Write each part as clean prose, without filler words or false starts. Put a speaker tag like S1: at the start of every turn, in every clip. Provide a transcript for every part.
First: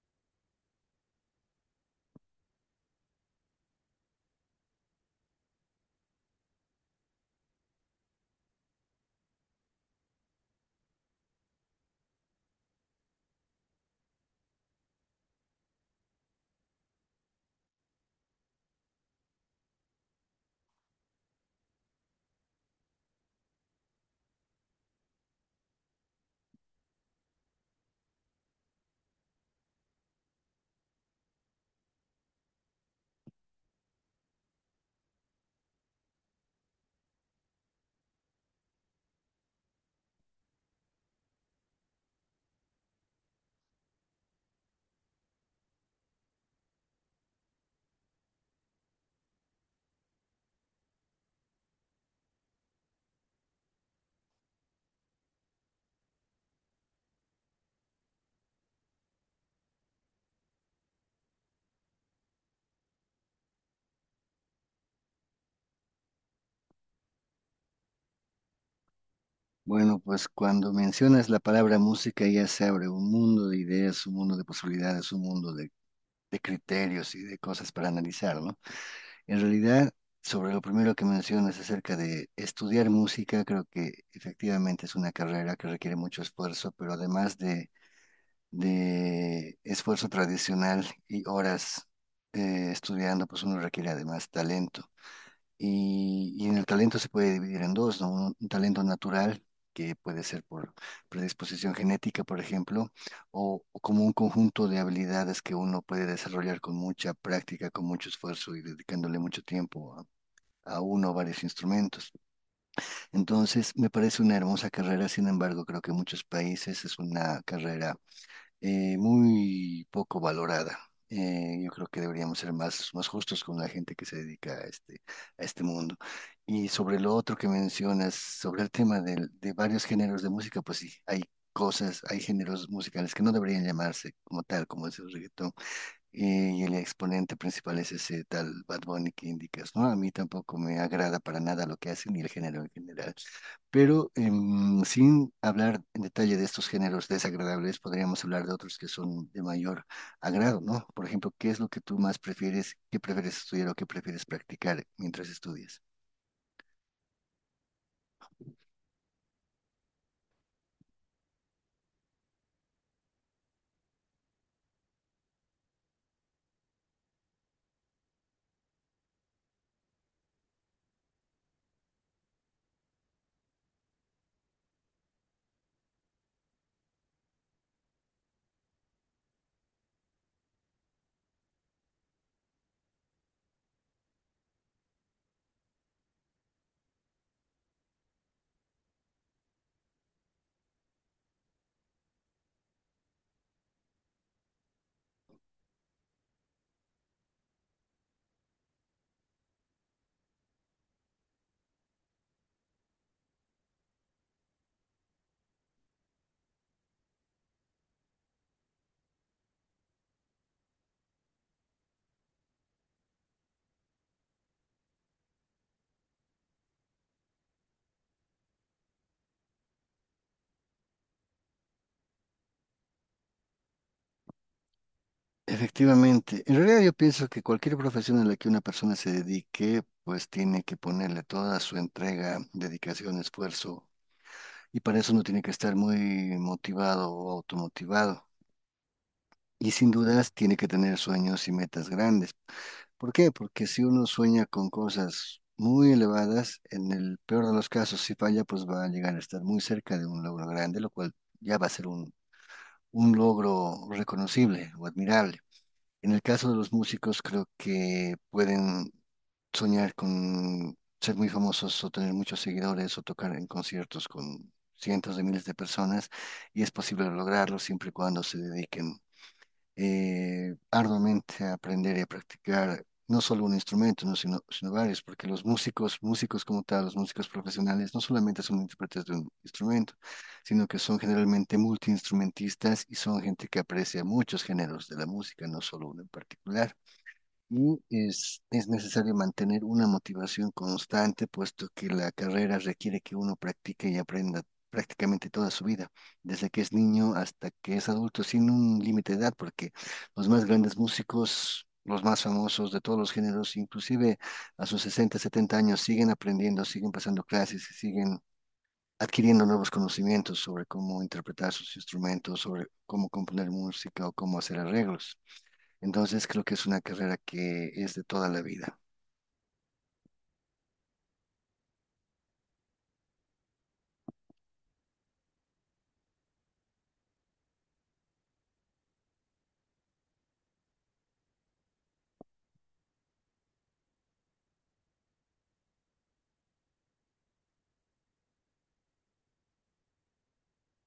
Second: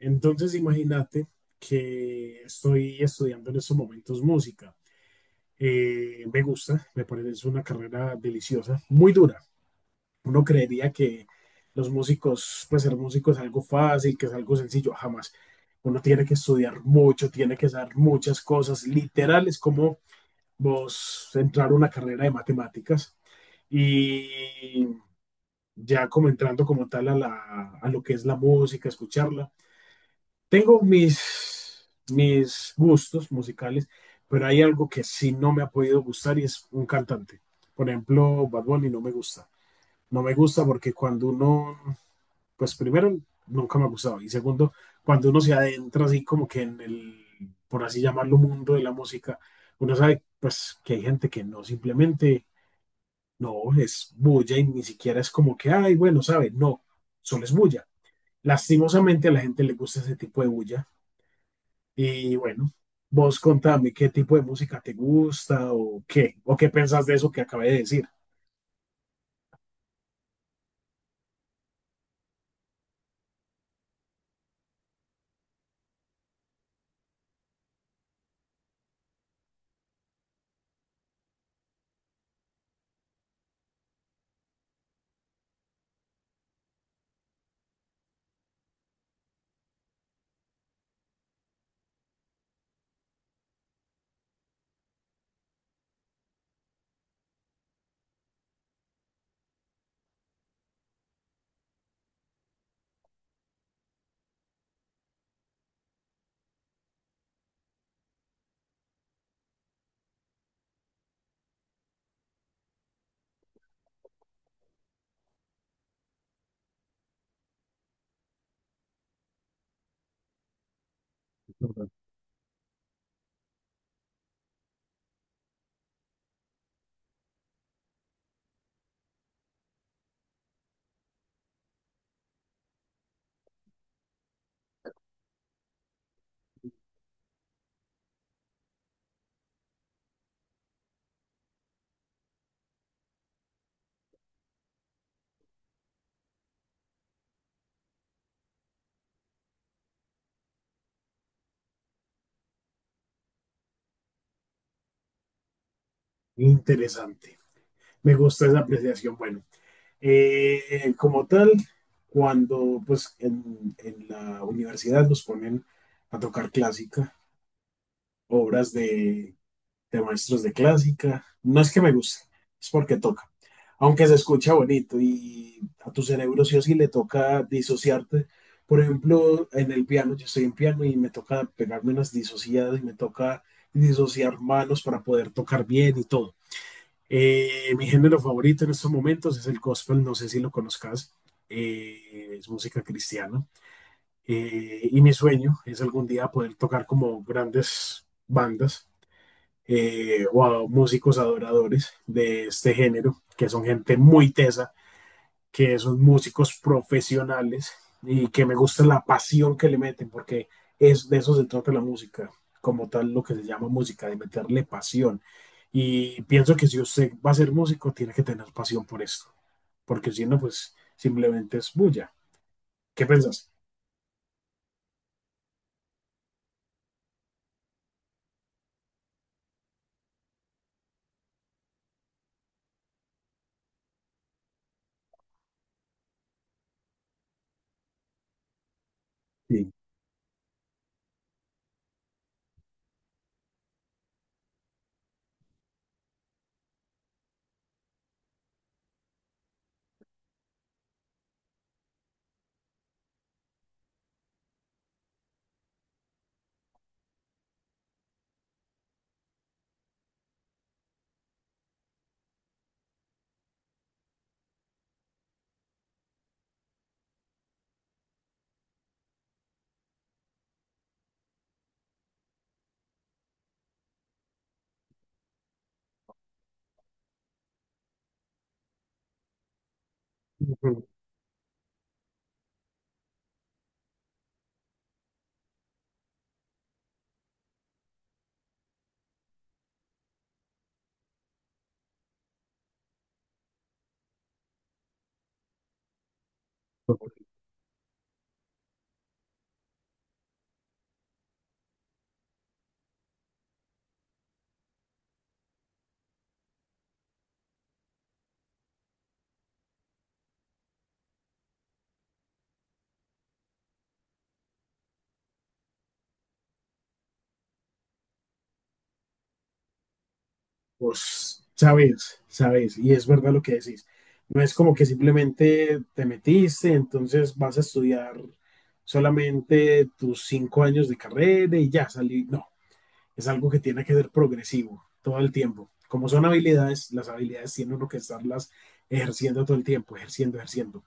S1: Entonces, imagínate que estoy estudiando en estos momentos música. Me gusta, me parece es una carrera deliciosa, muy dura. Uno creería que los músicos, pues ser músico es algo fácil, que es algo sencillo, jamás. Uno tiene que estudiar mucho, tiene que saber muchas cosas. Literal, es como vos entrar a una carrera de matemáticas y ya como entrando como tal a, la, a lo que es la música, escucharla tengo mis gustos musicales, pero hay algo que sí no me ha podido gustar y es un cantante. Por ejemplo, Bad Bunny no me gusta. No me gusta porque cuando uno, pues primero, nunca me ha gustado. Y segundo, cuando uno se adentra así como que en el, por así llamarlo, mundo de la música, uno sabe pues que hay gente que no simplemente, no, es bulla y ni siquiera es como que, ay, bueno, sabe, no, solo es bulla. Lastimosamente a la gente le gusta ese tipo de bulla y bueno, vos contame qué tipo de música te gusta o qué pensás de eso que acabé de decir.
S2: Bueno, pues cuando mencionas la palabra música ya se abre un mundo de ideas, un mundo de posibilidades, un mundo de criterios y de cosas para analizar, ¿no? En realidad, sobre lo primero que mencionas acerca de estudiar música, creo que efectivamente es una carrera que requiere mucho esfuerzo, pero además de esfuerzo tradicional y horas estudiando, pues uno requiere además talento. Y en el talento se puede dividir en dos, ¿no? Un talento natural, que puede ser por predisposición genética, por ejemplo, o como un conjunto de habilidades que uno puede desarrollar con mucha práctica, con mucho esfuerzo y dedicándole mucho tiempo a uno o varios instrumentos. Entonces, me parece una hermosa carrera, sin embargo, creo que en muchos países es una carrera muy poco valorada. Yo creo que deberíamos ser más justos con la gente que se dedica a a este mundo. Y sobre lo otro que mencionas, sobre el tema de varios géneros de música, pues sí, hay cosas, hay géneros musicales que no deberían llamarse como tal, como es el reggaetón y el exponente principal es ese tal Bad Bunny que indicas, ¿no? A mí tampoco me agrada para nada lo que hace ni el género en general. Pero sin hablar en detalle de estos géneros desagradables, podríamos hablar de otros que son de mayor agrado, ¿no? Por ejemplo, ¿qué es lo que tú más prefieres, qué prefieres estudiar o qué prefieres practicar mientras estudias?
S1: Interesante. Me gusta esa apreciación. Bueno, eh, como tal, cuando pues en la universidad nos ponen a tocar clásica, obras de maestros de clásica. No es que me guste, es porque toca. Aunque se escucha bonito y a tu cerebro sí o sí le toca disociarte. Por ejemplo, en el piano, yo estoy en piano y me toca pegarme unas disociadas y me toca disociar manos para poder tocar bien y todo. Mi género favorito en estos momentos es el gospel, no sé si lo conozcas, es música cristiana. Y mi sueño es algún día poder tocar como grandes bandas o a músicos adoradores de este género, que son gente muy tesa, que son músicos profesionales y que me gusta la pasión que le meten, porque es de eso se trata la música, como tal lo que se llama música, de meterle pasión. Y pienso que si usted va a ser músico, tiene que tener pasión por esto, porque si no, pues simplemente es bulla. ¿Qué pensás?
S2: Efectivamente, en realidad yo pienso que cualquier profesión a la que una persona se dedique, pues tiene que ponerle toda su entrega, dedicación, esfuerzo. Y para eso uno tiene que estar muy motivado o automotivado.
S1: Sí.
S2: Y sin dudas tiene que tener sueños y metas grandes. ¿Por qué? Porque si uno sueña con cosas muy elevadas, en el peor de los casos, si falla, pues va a llegar a estar muy cerca de un logro grande, lo cual ya va a ser un logro reconocible o admirable. En el caso de los músicos, creo que pueden soñar con ser muy famosos o tener muchos seguidores o tocar en conciertos con cientos de miles de personas y es posible lograrlo siempre y cuando se dediquen arduamente a aprender y a practicar no solo un instrumento, ¿no? sino varios, porque los músicos, músicos como tal, los músicos profesionales, no solamente son intérpretes de un instrumento, sino que son generalmente multiinstrumentistas y son gente que aprecia muchos géneros de la música, no solo uno en particular. Y es necesario mantener una motivación constante, puesto que la carrera requiere que uno practique y aprenda prácticamente toda su vida, desde que es niño hasta que es adulto, sin un límite de edad, porque los más grandes músicos, los más famosos de todos los géneros, inclusive a sus 60 o 70 años, siguen aprendiendo, siguen pasando clases y siguen adquiriendo nuevos conocimientos sobre cómo interpretar sus instrumentos, sobre cómo componer música o cómo hacer arreglos. Entonces creo que es una carrera que es de toda la vida.
S1: Vos sabes, y es verdad lo que decís. No es como que simplemente te metiste, entonces vas a estudiar solamente tus 5 años de carrera y ya salí. No, es algo que tiene que ser progresivo todo el tiempo. Como son habilidades, las habilidades tiene uno que estarlas ejerciendo todo el tiempo, ejerciendo, ejerciendo.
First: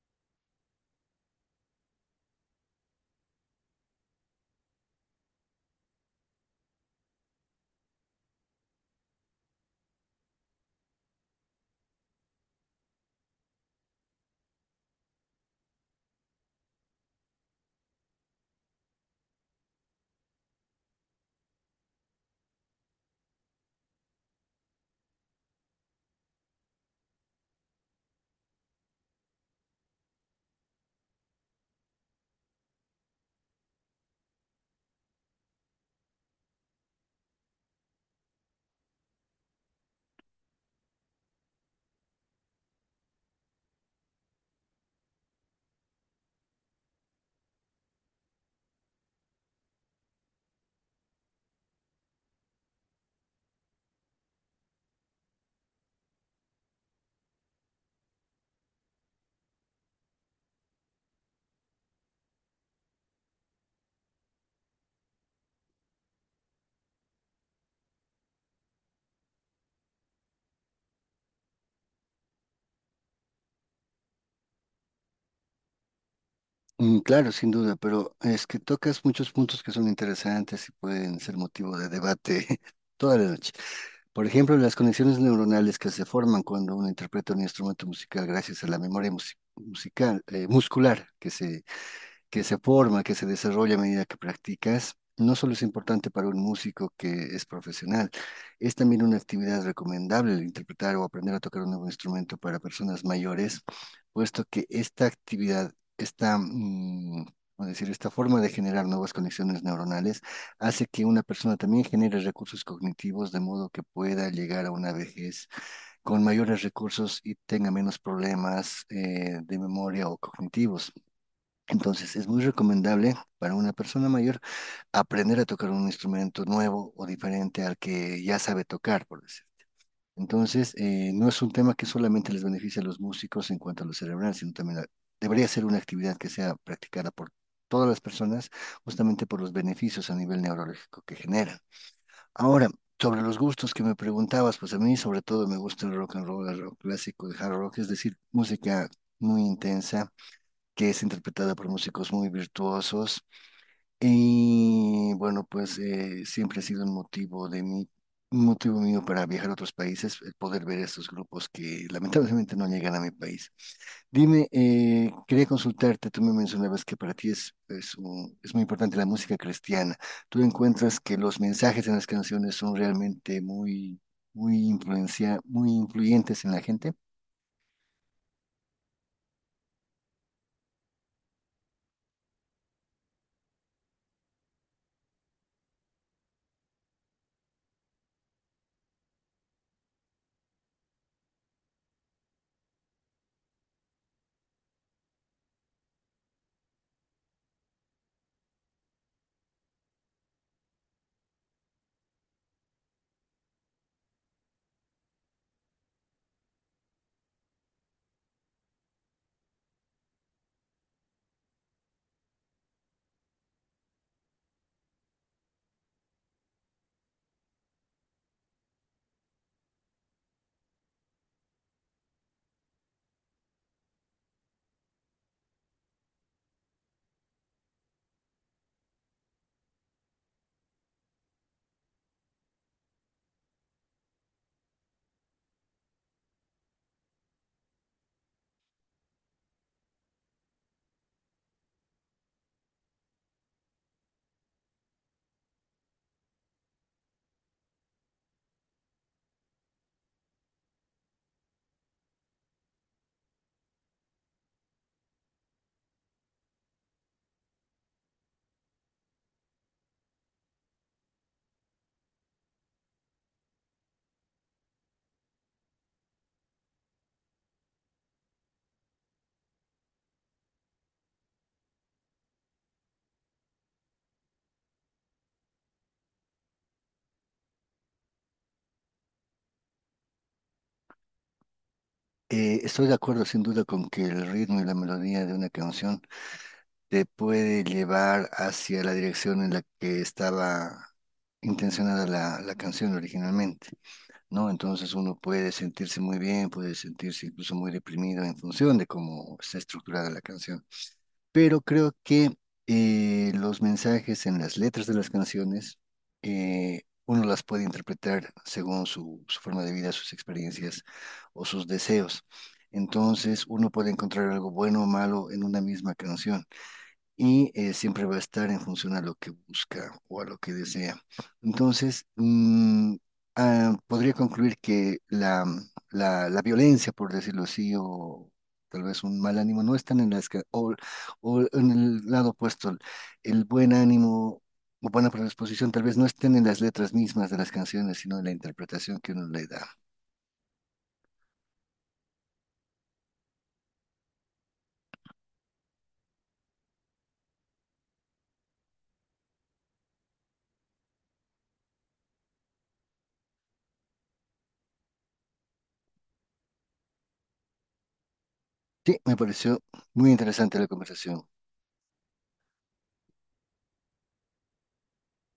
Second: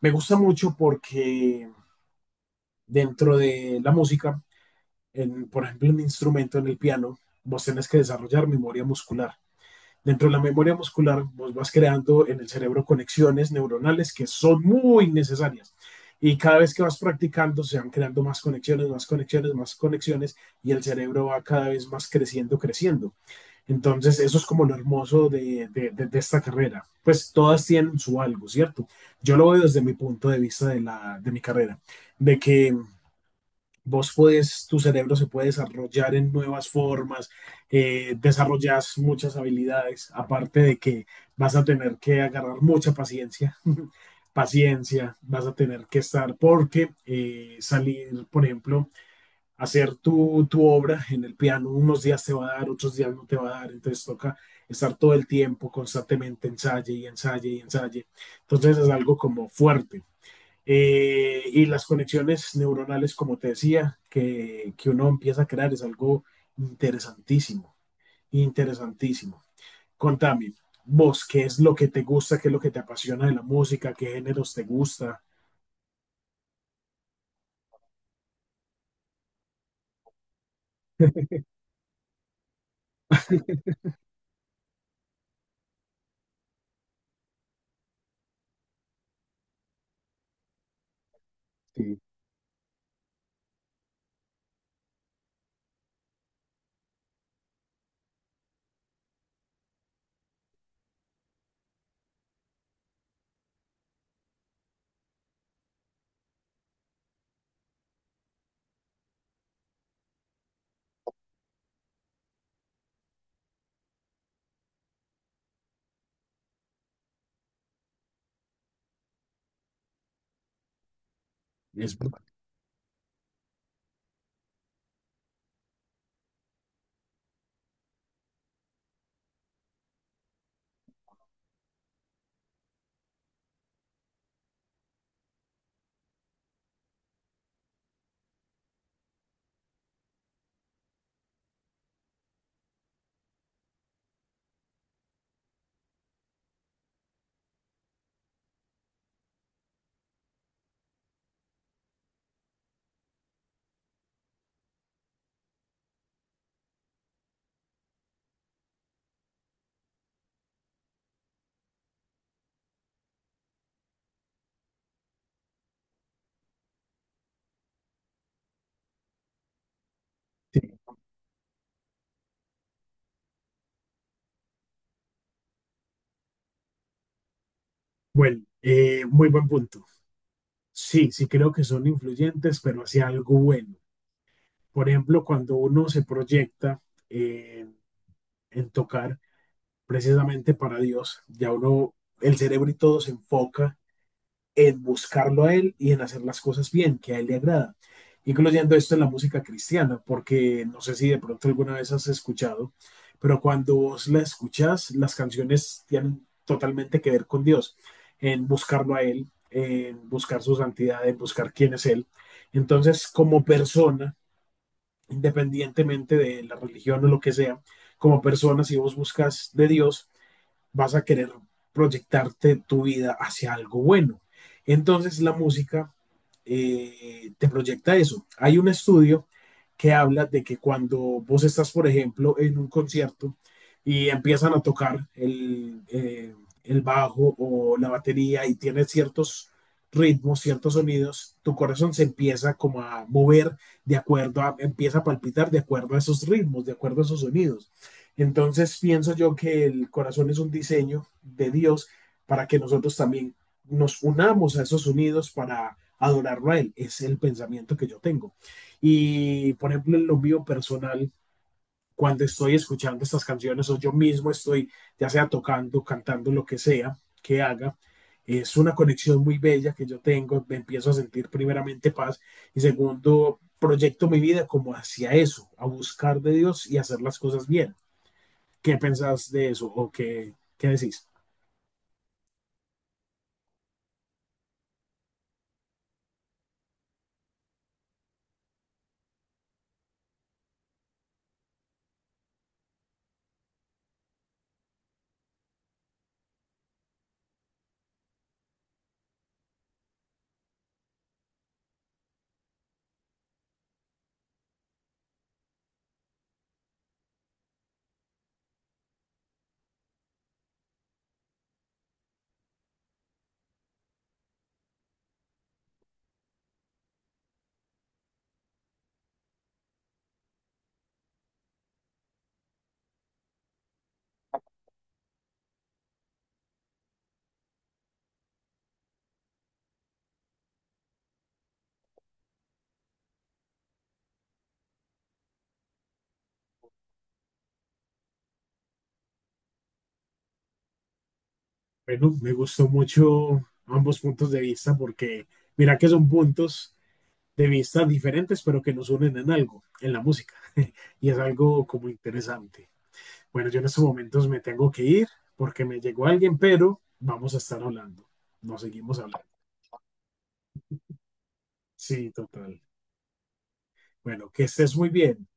S1: Me gusta mucho porque dentro de la música, por ejemplo, en un instrumento en el piano, vos tenés que desarrollar memoria muscular. Dentro de la memoria muscular vos vas creando en el cerebro conexiones neuronales que son muy necesarias. Y cada vez que vas practicando se van creando más conexiones, más conexiones, más conexiones y el cerebro va cada vez más creciendo, creciendo. Entonces eso es como lo hermoso de esta carrera. Pues todas tienen su algo, ¿cierto? Yo lo veo desde mi punto de vista de, la, de mi carrera, de que vos puedes, tu cerebro se puede desarrollar en nuevas formas, desarrollas muchas habilidades, aparte de que vas a tener que agarrar mucha paciencia, paciencia, vas a tener que estar, porque salir, por ejemplo, hacer tu obra en el piano, unos días te va a dar, otros días no te va a dar, entonces toca estar todo el tiempo constantemente ensaye y ensaye y ensaye. Entonces es algo como fuerte. Y las conexiones neuronales, como te decía, que uno empieza a crear es algo interesantísimo, interesantísimo. Contame, vos, ¿qué es lo que te gusta, qué es lo que te apasiona de la música, qué géneros te gusta?
S2: Mm, claro, sin duda, pero es que tocas muchos puntos que son interesantes y pueden ser motivo de debate toda la noche. Por ejemplo, las conexiones neuronales que se forman cuando uno interpreta un instrumento musical gracias a la memoria musical, muscular que se
S1: Sí.
S2: que se forma, que se desarrolla a medida que practicas, no solo es importante para un músico que es profesional, es también una actividad recomendable el interpretar o aprender a tocar un nuevo instrumento para personas mayores, puesto que esta actividad, esta, mm, ¿cómo decir? Esta forma de generar nuevas conexiones neuronales hace que una persona también genere recursos cognitivos de modo que pueda llegar a una vejez con mayores recursos y tenga menos problemas de memoria o cognitivos.
S1: Es listo.
S2: Entonces, es muy recomendable para una persona mayor aprender a tocar un instrumento nuevo o diferente al que ya sabe tocar, por decir. Entonces, no es un tema que solamente les beneficie a los músicos en cuanto a lo cerebral, sino también debería ser una actividad que sea practicada por todas las personas, justamente por los beneficios a nivel neurológico que genera. Ahora, sobre los gustos que me preguntabas, pues a mí sobre todo me gusta el rock and roll, el rock clásico, el hard rock, es decir, música muy intensa que es interpretada por músicos muy virtuosos. Y bueno, pues siempre ha sido un un motivo mío para viajar a otros países, el poder ver estos grupos que lamentablemente no llegan a mi país. Dime, quería consultarte, tú me mencionabas que para ti es muy importante la música cristiana. ¿Tú encuentras que los mensajes en las canciones son realmente muy influyentes en la gente?
S1: Bueno, muy buen punto. Sí, sí creo que son influyentes, pero hacia algo bueno. Por ejemplo, cuando uno se proyecta eh, en tocar precisamente para Dios, ya uno, el cerebro y todo se enfoca en buscarlo a Él y en hacer las cosas bien, que a Él le agrada, incluyendo esto en la música cristiana, porque no sé si de pronto alguna vez has escuchado, pero cuando vos la escuchas, las canciones tienen totalmente que ver con Dios, en buscarlo a Él, en buscar su santidad, en buscar quién es Él. Entonces, como persona, independientemente de la religión o lo que sea, como persona, si vos buscas de Dios, vas a querer proyectarte tu vida hacia algo bueno. Entonces la música te proyecta eso. Hay un estudio que habla de que cuando vos estás, por ejemplo, en un concierto y empiezan a tocar el bajo o la batería y tiene ciertos ritmos, ciertos sonidos, tu corazón se empieza como a mover de acuerdo a, empieza a palpitar de acuerdo a esos ritmos, de acuerdo a esos sonidos. Entonces pienso yo que el corazón es un diseño de Dios para que nosotros también nos unamos a esos unidos para adorarlo a Él. Es el pensamiento que yo tengo. Y por ejemplo, en lo mío personal, cuando estoy escuchando estas canciones o yo mismo estoy, ya sea tocando, cantando, lo que sea que haga, es una conexión muy bella que yo tengo. Me empiezo a sentir primeramente paz y segundo, proyecto mi vida como hacia eso, a buscar de Dios y hacer las cosas bien. ¿Qué pensás de eso o qué, qué decís?
S2: Estoy de acuerdo sin duda con que el ritmo y la melodía de una canción te puede llevar hacia la dirección en la que estaba intencionada la canción originalmente, ¿no? Entonces uno puede sentirse muy bien, puede sentirse incluso muy deprimido en función de cómo está estructurada la canción. Pero creo que los mensajes en las letras de las canciones, uno las puede interpretar según su forma de vida, sus experiencias o sus deseos. Entonces uno puede encontrar algo bueno o malo en una misma canción y siempre va a estar en función a lo que busca o a lo que desea. Entonces, mm, podría concluir que la violencia, por decirlo así, o tal vez un mal ánimo, no están en o en el lado opuesto, el buen ánimo. O buena predisposición, tal vez no estén en las letras mismas de las canciones, sino en la interpretación que uno le da.
S1: Bueno, me gustó mucho ambos puntos de vista porque mira que son puntos de vista diferentes, pero que nos unen en algo, en la música. Y es algo como interesante. Bueno, yo en estos momentos me tengo que ir porque me llegó alguien, pero vamos a estar hablando. Nos seguimos
S2: Sí, me
S1: hablando.
S2: pareció muy interesante la conversación.
S1: Sí, total. Bueno, que estés muy bien.